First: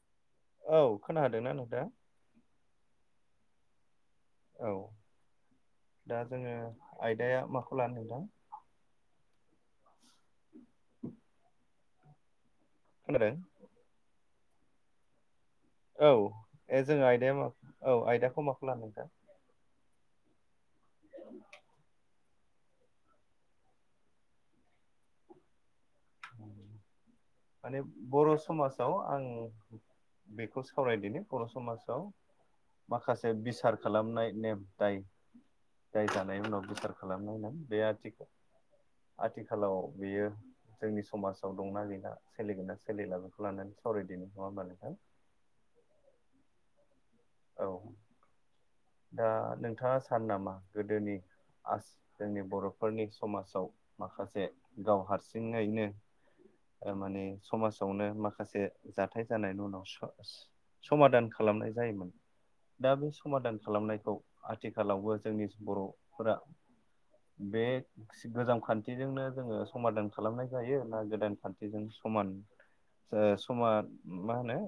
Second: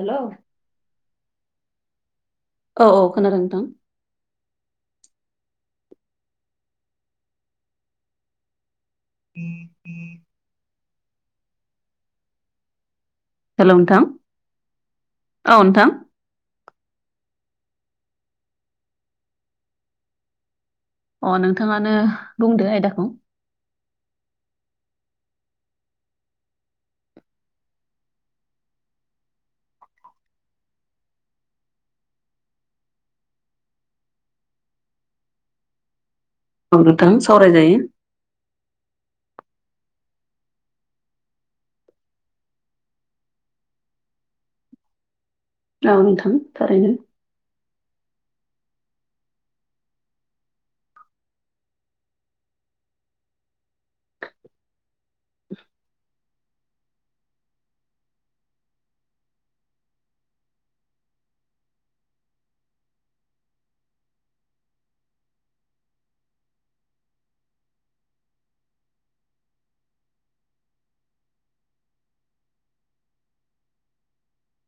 Hello औ खोनादोंना नोंथां औ औ खोनादों नोंथां औ दा जोङो आयदाया माखौ लानो नोंथां [inaudible] खोनादों हेलौ नोंथां औ नोंथां औ ए जोङो आयदाया मा औ आयदाखौ माखौ ला नोंथां अ नोंथाङानो बुंदो आयदाखौ माने बर' समाजाव आं बेखौ सावरायदिनि बर' समाजाव माखासे बिसार खालामनाय नेम दाय दाय जानाय उनाव औ गोथार नोंथां खालामनाय सावरायजायो बे आथि आथिखालाव बियो जोंनि समाजाव दंना गैला सोलिगोनना सोलिला बेखौ लानानै सावरायदिनाय नङा होमबा नोंथां औ नोंथां थारैनो औ दा नोंथाङा सान नामा गोदोनि आस जोंनि बर'फोरनि समाजाव माखासे गावहार सिंङैनो माने समाजावनो माखासे जाथाय जानायनि उनाव समादान खालामनाय जायोमोन। दा बे समादान खालामनायखौ आथिखालावबो जोंनि बर'फोरा बे गोजाम खान्थिजोंनो जोङो समादान खालामनाय जायो ना गोदान खान्थिजों समान समा मा होनो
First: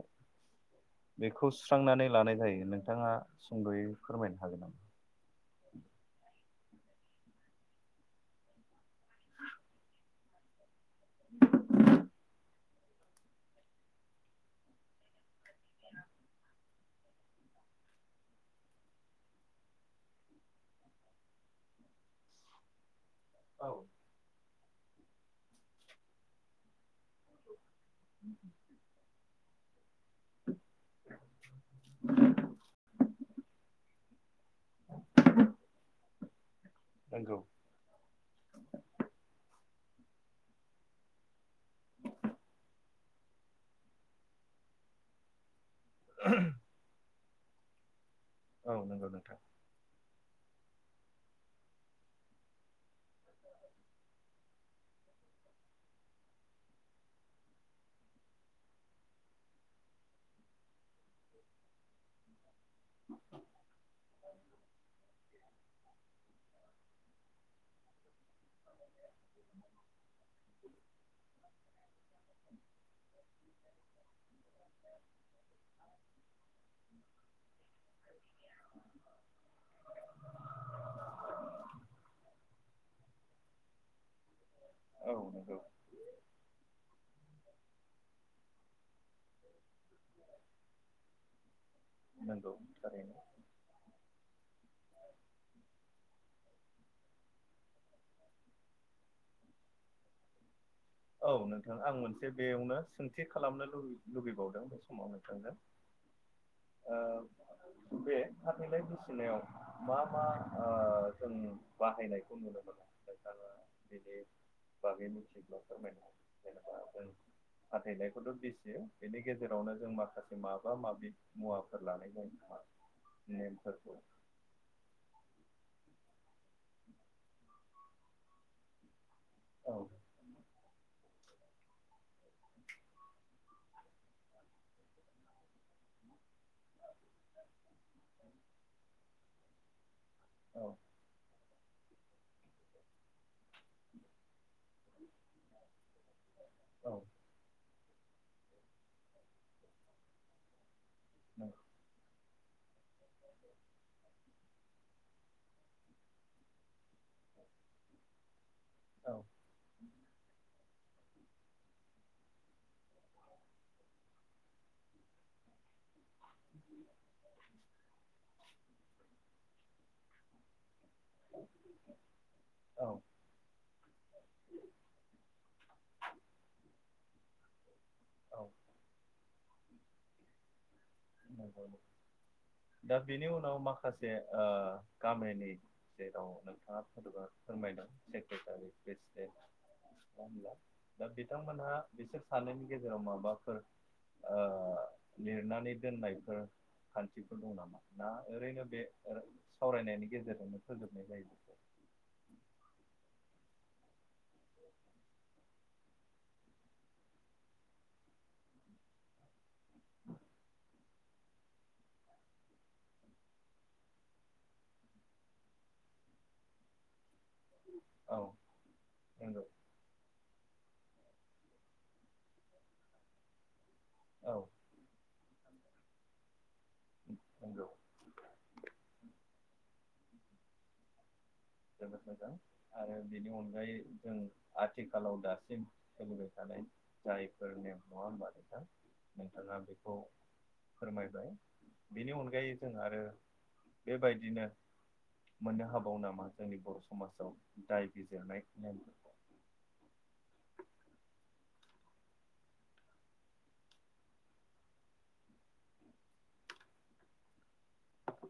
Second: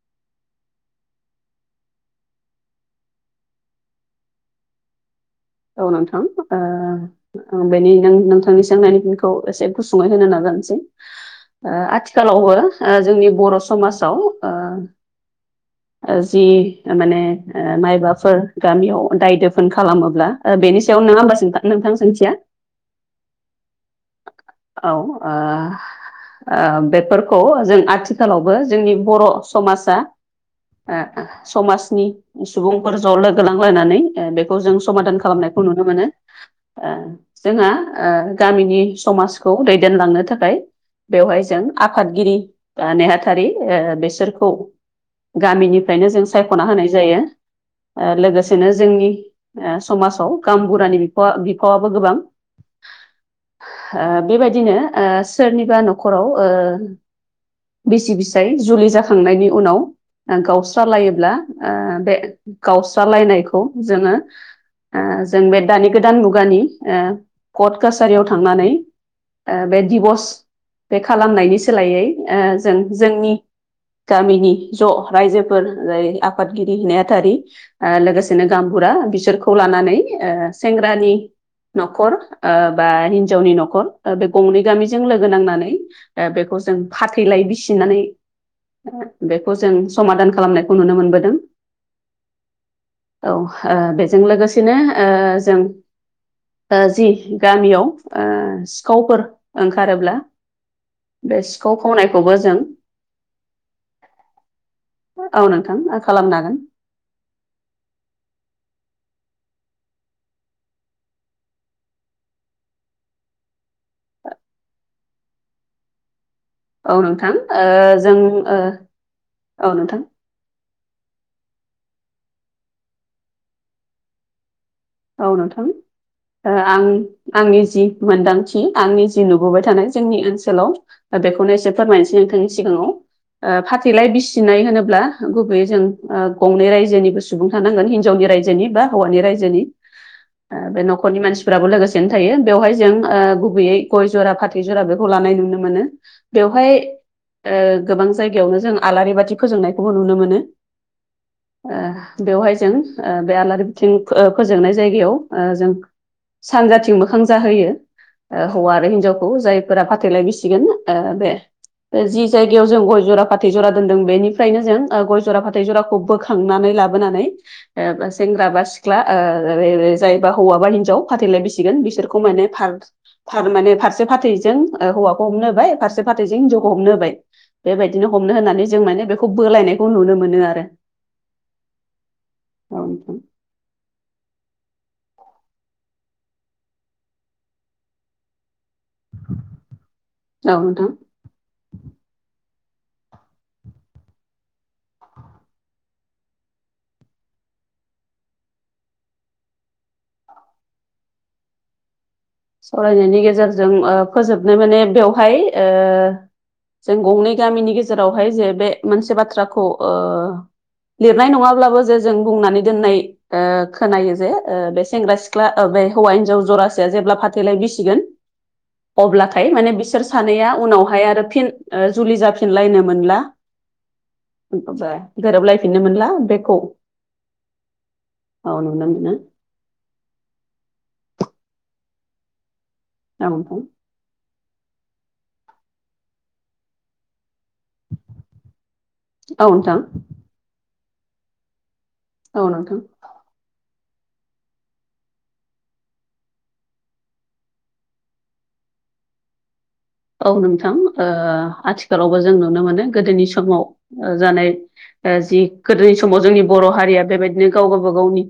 बेखौ सुस्रांनानै लानाय जायो नोंथाङा सुंद'यै फोरमायनो हागोन नामा? औ नोंथां बेनि नोंथांनि सोंनायनि खौ एसे गुसुङै होनो नाजानसै आथिखालावबो जोंनि बर' समाजाव जि माने माइबाफोर गामियाव दाय दोफोन खालामोब्ला बेनि सायाव नङा होमबा नोंथां सोंथिया औ औ ओ बेफोरखौ जों आथि आथिखालावबो जोंनि बर' समाजा समाजनि सुबुंफोर ज' लोगो लांलायनानै बेखौ जों समादान खालाम खालामनायखौ नुनो मोनो नंगौ जोंहा ओ गामिनि समाजखौ दैदेनलांनो थाखाय बेवहाय जों आफादगिरि नेहा थारि बेसोरखौ गामिनिफ्रायनो जों सायख'ना होनाय जायो। औ लोगोसेनो नंगौ जोंनि नोंथां ओ समाजाव गामबुरानि बिफाव बिफावाबो गोबां ओ बेबायदिनो सोरनिबा न'खराव ओ बिसि बिसाय जुलि जाखांनायनि उनाव गावस्रालायोब्ला ओ बे गावस्रालायनायखौ जोङो ओ जों बे दानि गोदान मुगानि कर्ट कासारियाव थांनानै बे दिभर्स बे खालामनायनि सोलायै जों जोंनि गामिनि ज' रायजोफोर जाय आफादगिरि नेहाथारि लोगोसे बिनो गामबुरा बिसोरखौ लानानै सेंग्रानि न'खर बा हिनजावनि न'खर बे गंनै गामिजों औ लोगो नांनानै बेखौ जों फाथैलाय बिसिनानै बेखौ जों समादान खालामनायखौ नुनो मोनबोदों। नंगौ थारैनो। औ बेजों लोगोसेनो जों जि गामियाव सिखावफोर ओंखारोब्ला औ बे सिखाव नोंथां आं मोनसे खावनायखौबो जों बेयावनो सोंथि खालामनो लुबै लुबैबावदों बे समाव नोंथांनो। खालामनांगोन। बे फाथैलाय बुसिनायाव मा मा जों ओ बाहायनायखौ नुनो मोनो नोंथाङा बिनि बागै मोनथिगौब्ला फोरमायना जेनेबा औ जों नोंथां ओ जों फाथैलायखौथ' ओ बिसियो बेनि औ गेजेरावनो जों नोंथां माखासे माबा माबि मुवाफोर लानाय जायो नोंहा नेमफोरखौ औ नोंथां आं आंनि जि मोनदांथि आंनि जि जि नुबोबाय औ थानाय जोंनि ओनसोलाव दा बेखौनो एसे फोरमायनोसै नोंथांनि सिगाङाव। फाथैलाय बिसिनाय होनोब्ला गुबैयै जों गंनै रायजोनिबो सुबुं थानांगोन हिनजावनि रायजोनि बा हौवानि रायजोनि औ बे नख न'खरनि मानसिफोराबो लोगोसेनो थायो बेवहाय जों गुबैयै गय जरा फाथै जरा बेखौ लानाय नुनो मोनो। बेवहाय औ गोबां जायगायावनो जों आलारि बाथि फोजोंनायखौबो नुनो मोनो। ओ-बेवहाय जों ओ-बे आलारि बिथिं फोजोंनाय जायगायाव ओ-जों सानजाथिं मोखां जाहोयो। हौवा आरो औ हिनजावखौ जायफोरा फाथैलाय बिसिगोन बे। जि जायगायाव जों गय जरा फाथै जरा दोनदों बेनिफ्रायनो जों ओ-गय जरा फा थै जराखौ बोखांनानै लाबोनानै ओ-सेंग्रा बा सिख्ला ओ-जायबा हौवा बा हिनजाव फाथैलाय बिसिगोन बिसोरखौ माने फार औ थार माने फारसे फाथैजों ओ-हौवाखौ हमनो होबाय फारसे फाथैजों हिनजावखौ हमनो होबाय। बेबायदिनो हमनो औ होननानै जों माने बेखौ बोलायनायखौ नुनो मोनो आरो। औ दा नोंथां बेनि उनाव माखासे ओ गामिनि। जेराव नोंथाङा फदबा फोरमायदों सेक्रेटारि फ्रेम देन ना होमब्ला औ नोंथां दा बिथांमोनहा बिसोर सानैनि गेजेराव माबाफोर ओ लिरनानै दोननायफोर खान्थिफोर दं नामा नाओरैनो बे सावरायनायनि गेजेरजोंनो फोजोबनाय जायो? बेखौ सावरायनायनि गेजेरजों ओ-फोजोबनाय माने बेवहाय ओ जों गंनै गामिनि गेजेरावहाय जे बे मोनसे बाथ्राखौ ओ- लिरनाय नङाब्लाबो जे जों बुंनानै दोननाय। ओ खोनायो जे ओ-बे सेंग्रा सिख्ला ओ-बे हौवा हिन्जाव जरासेया जेब्ला फाथ थैलाय बिसिगोन औ नंगौ अब्लाथाय माने बिसोर सानैया उनावहाय आरो फिन ओ-जुलि जाफिनलायनो मोनला। औ [unintelligible] गोरोबलायफिननो मोनला बेखौ। नोंगौ औ नुनो मोनो। जोबोद मोजां आरो औ बेनि नोंथां अनगायै जों आथिखालाव दासिम सोलिबाय थानाय। जायफोर नेम नङा होनबा नोंथा औ नोंथाङा नोंथां बेखौ फोरमायबाय बेनि औ अनगायै जों नोंथां आरो बेबायदिनो मोननो हाबाव नामा जोंनि बर' समाजाव? दायबिजिरनाय नेम? औ नोंथां आथिखालावबो जों नुनो मोनो गोदोनि समाव ओ-जानाय। ओ-जि गोदोनि समाव जोंनि बर' हारिया बेबायदिनो गाव गाबा गावनि।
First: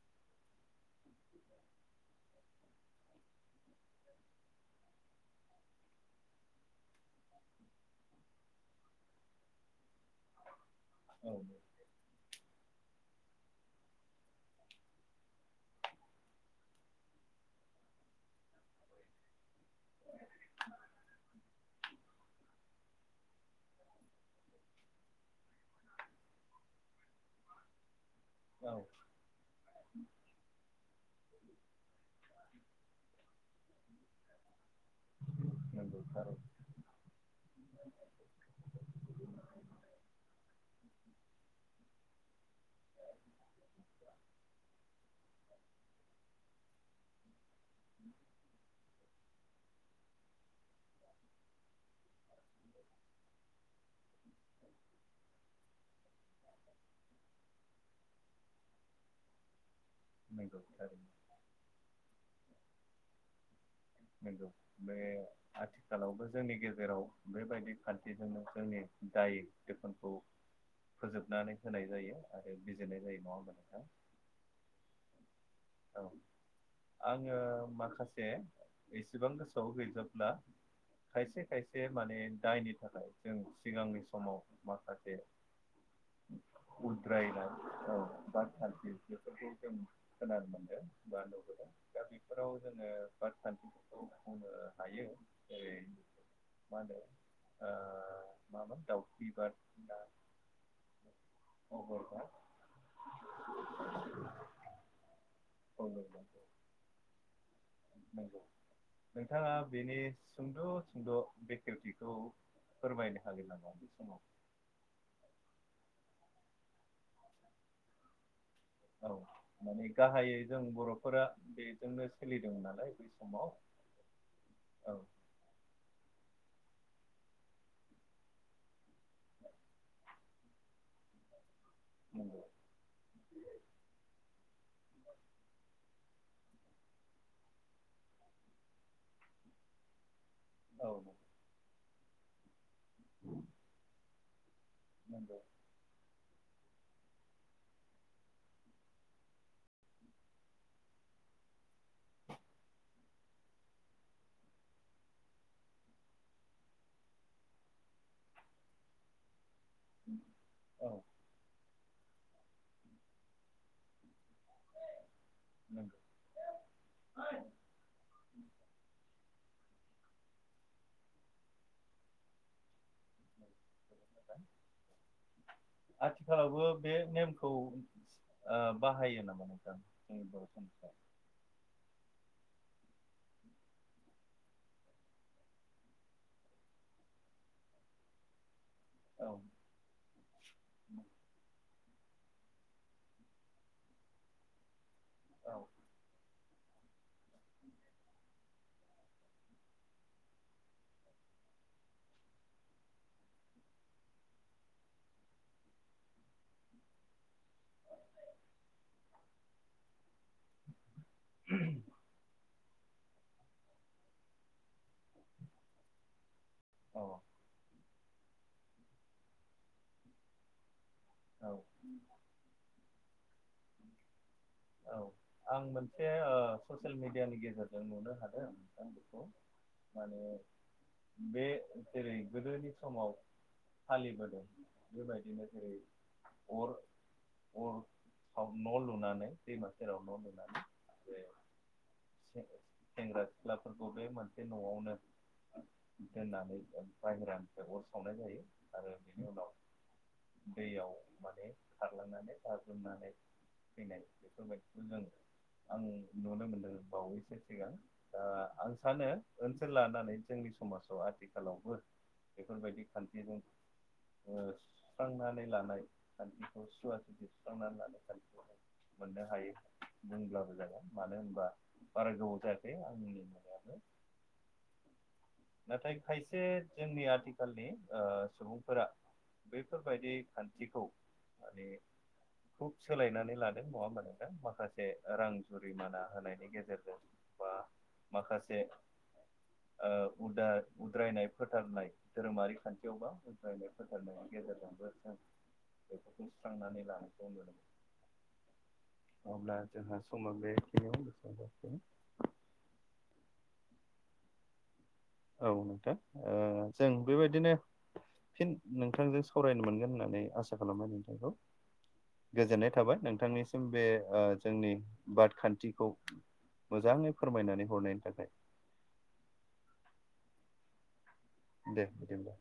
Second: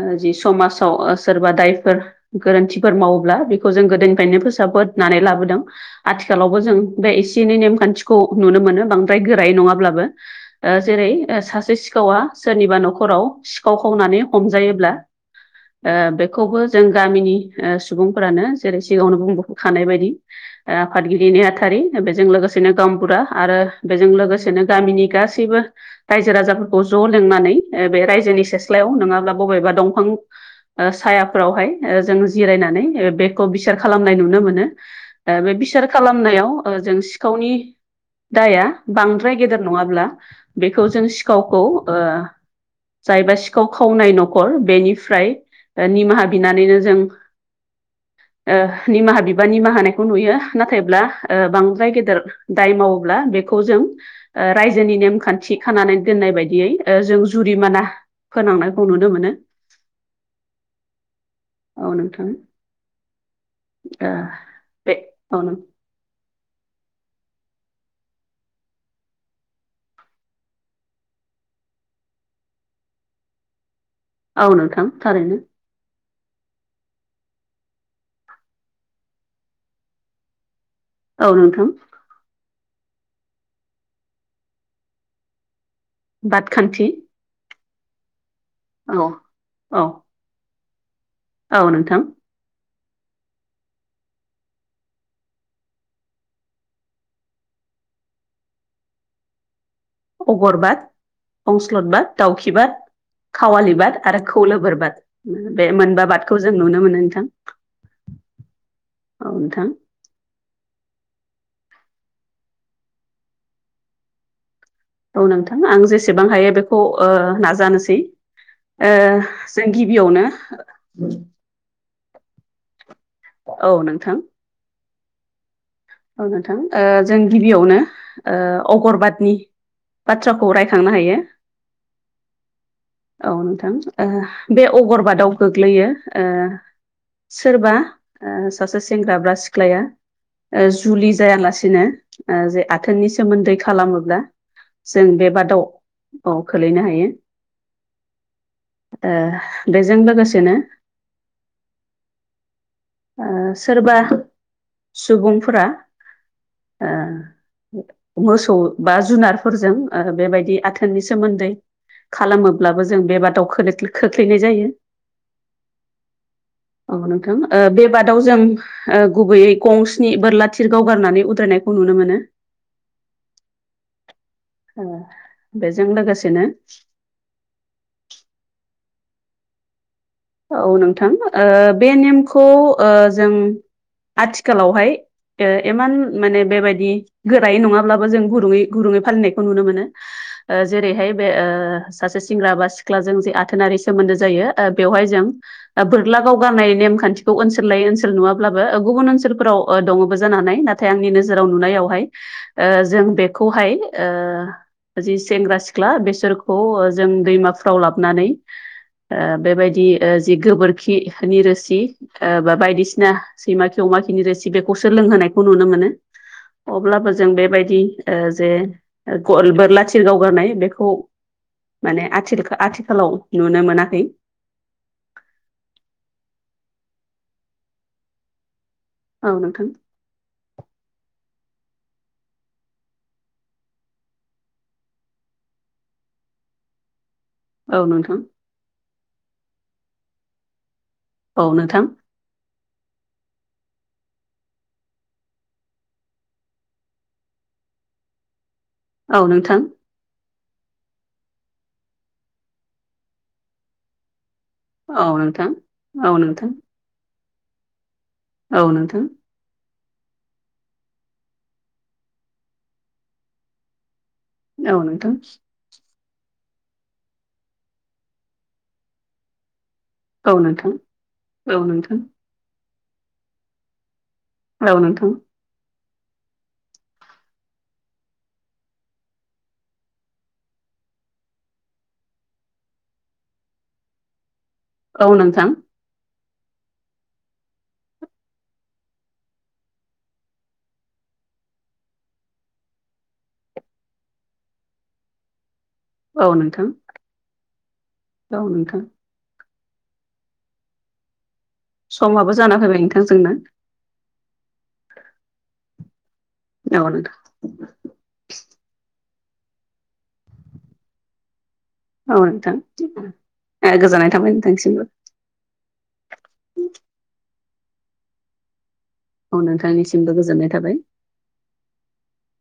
ओ जि समाजाव ओ सोरबा दायफोर गोरोन्थिफोर मावोब्ला बेखौ जों गोदोनिफ्रायनो फोसाब बोनानै लाबोदों। आथिखालावबो जों बे एसे एनै नेमखान्थिखौ नुनो मोनो बांद्राय गोरायै नङाब्लाबो। जेरै औ सासे सिखावा सोरनिबा न'खराव सिखाव खावनानै हमजायोब्ला। ओ- बेखौबो जों गामिनि ओ-सुबुंफोरानो जेरै सिगाङावनो बुंबोखानाय बायदि। ओ-आफादगिरि नेहाथारि बेजों लोगोसेनो गावबुरा आरो बेजों लोगोसेनो गामिनि गासैबो रायजो राजाफोरखौ ज' लिंनानै ओ-बे रायजोनि औ सेस्लायाव नङाब्ला बबेबा दंफां ओ-सायाफ्रावहाय ओ-जों जिरायनानै बेखौ बिसार खालामनाय नुनो मोनो। ओ-बे बिसार नंगौ थारै खालामनायाव ओ-जों सिखावनि। दाया बांद्राय गेदेर नङाब्ला बेखौ जों सिखावखौ ओ- जायबा सिखाव खावनाय न'खर बेनिफ्राय। ओ-निमाहा बिनानैनो जों ओ-निमाहा बिबा निमाहा होनाय खौ नुयो नाथायब्ला ओ-बांद्राय गेदेर दाय मावोब्ला बेखौ जों। ओ-रायजोनि नेमखान्थि खानानै दोननाय बायदियै ओ-जों जुरिमाना फोनांनायखौ नुनो मोनो। नंगौ थारै औ नोंथां ओ नंगौ बे औ नों हाथ आथिखालावबो जोंनि गेजेराव बेबायदि खान्थिजोंनो जोंनि दाय दोफोनखौ फोजोबनानै होनाय जायो आरो बिजिरनाय जायो नङा होमबा नोंथां? औ नोंथां थारैनो। औ। आङो माखासे एसेबां गोसोआव गैजोबला औ खायसे नोंथां खायसे माने दायनि थाखाय जों सिगांनि समाव माखासे बादखान्थि दायना औ बादखान्थि औ बेफोरखौ जों औ खोनानो मोनदो बा नुबोदो औ नोंथां दा बि फोराव जोङो बादखान्थिफोरखौ मावनो हायो जेरै मा होनो ओ माबा दाउखिबाद ना अगरबाद अगर अंस्लदबाद दाउखिबाद खावालिबाद आरो खौलोबोरबाद बे मोनबा बाद बादखौ जों नुनो मोनो नोंथां। नंगौ औ नोंथाङा नोंथां बेनि सुंद' सुंद' बेखेवथिखौ फोरमायनो हागोन नामा बे समाव? औ नोंथां आं जेसेबां हायो बेखौ ओ नाजानोसै। ओ औ जों माने गिबियावनो गाहायै जों बर'फोरा बेजोंनो सोलिदों नालाय बे औ नोंथां। ओ जों गिबियावनो ओ अगरबादनि बाथ्राखौ रायखांनो हायो। नंगौ। औ नोंथां बे ओ अगरबादाव गोग्लैयो ओ सोरबा ओ सासे सेंग्रा ब्रा सिख्लाया औ नंगौ जुलि जायालासिनो ओ जे आथोननि सोमोन्दै खालामोब्ला जों बे नंगौ बादावाव औ खोलैनो हायो। ओ बेजों लोगोसेनो ओ सोरबा सुबुंफोरा ओ मोसौ बा जुनार फोरजों आरो बेबायदि औ आथोननि सोमोन्दै खालामोब्लाबो जों बे बादाव खोलैख्लो खोख्लैनाय जायो। नोंगो। औ नोंथां ओ बे बादाव जों गुबैयै कंस स्नि बोरला थिर गावगारनानै उद्रायनायखौ नुनो मोनो। नंगौ औ। आथिखालावबो बे नेमखौ ओ बाहायो नामा नोंथां? जोंनि बर' औ समाजाव नोंथां ओ बे नेमखौ ओ जों आथिखालावहाय ओ एमान माने बेबायदि गोरायै नङाब्लाबो जों गुरुयै गुरुङै औ फालिनायखौ नुनो मोनो। ओ जेरैहाय बे ओ सासे सेंग्रा बा सिख्लाजों जे आथोनारि सोमोन्दो जायो ओ बेवहाय जों औ ओ बोर ला गावगारनाय नेमखान्थिखौ ओनसोल लायै ओनसोल नुयाब्लाबो गुबुन ओनसोलफोराव ओ दङबो जानानै नाथ नाथाय आंनि नोजोराव नुनायावहाय ओ जों बेखौहाय ओ जि सेंग्रा सिख्ला बेसोरखौ ओ जों दैमाफ्राव लाबनानै ओ बेबायदि ओ जि गोबोरखिनि रोसि ओ बा बायदिसिना सैमा खि अमा खिनि रोसि बेखौसो लोंहोनायखौ नुनो मोनो। अब्लाबो जों बेबायदि ओ जे बोरला थिर गावगारनाय बेखौ औ। माने आथिल आथिखालाव नुनो मोनाखै। औ आं मोनसे ओ ससियेल मिडियानि गेजेरजों नुनो हादों नोंथां बेखौ औ नोंथां। माने बे जेरै गोदोनि समाव फालिबोदों बेबायदिनो जेरै अर औ नोंथां अर न' लुनानै दैमा सेराव न' लुनानै आरो औ नोंथां से-सेंग्रा सिख्लाफोरखौ बे मोनसे नआवनो दोननानै बाहेरानिफ्राय अर सावनाय जायो आरो बेनि उनाव नोंथां दैयाव माने खारलांनानै गाग्लोमनानै फैनाय बेफोरबायदि औ जों नोंथां आं औ नुनो नोंथां मोनदों बावैसो सिगां दा औ आं नोंथां सानो औ ओनसोल लानानै जोंनि समाजाव आथिखालावबो बेफोरबायदि खान्थिजों ओ नोंथां औ सुस्रांनानै लानाय खान्थिखौ सुवा सुथि सुस्रांनानै लानो खान्थिखौ मोननो हायो। दोंब्लाबो नोंथां जागोन मानो होनबा औ नोंथां बारा गोबाव जायाखै आंनि माने औ नोंथां नाथाय खायसे जोंनि आथिखालनि ओ सुबुंफोरा बैफोरबायदि खान्थिखौ माने खुब सोलायनानै लादों नंङा होमबा नोंथां माखासे औ रां नोंथां जुरिमाना होनायनि गेजेरजों बा माखासे ओ उदा उद्रायनाय फोथारनाय धोरोमारि खान्थियावबा [unintelligible] फोथारनाया गेजेरजोंबो बेफोरखौ औ नोंथां औ नोंथां सुस्रांनानै लानायखौ नुदों। औ नोंथां अब्ला जोंहा समा बेखिनियावनो [unintelligible] समाबो जाना फैबाय नोंथां जोंना औ नोंथां ओ औ जों नोंथां बेबायदिनो फिन नोंथांजों सावरायनो मोनगोन होननानै आसा खालामबाय नोंथांखौ। औ नोंथां गोजोननाय थाबाय नोंथांनिसिम बे गोजोननाय ओ थाबाय जोंनि नोंथांसिमबो बाद खान्थिखौ मोजांङै फोरमायनानै हरनायनि थाखाय। औ नोंथांनिसिमबो गोजोननाय थाबाय। दे बिदिब्ला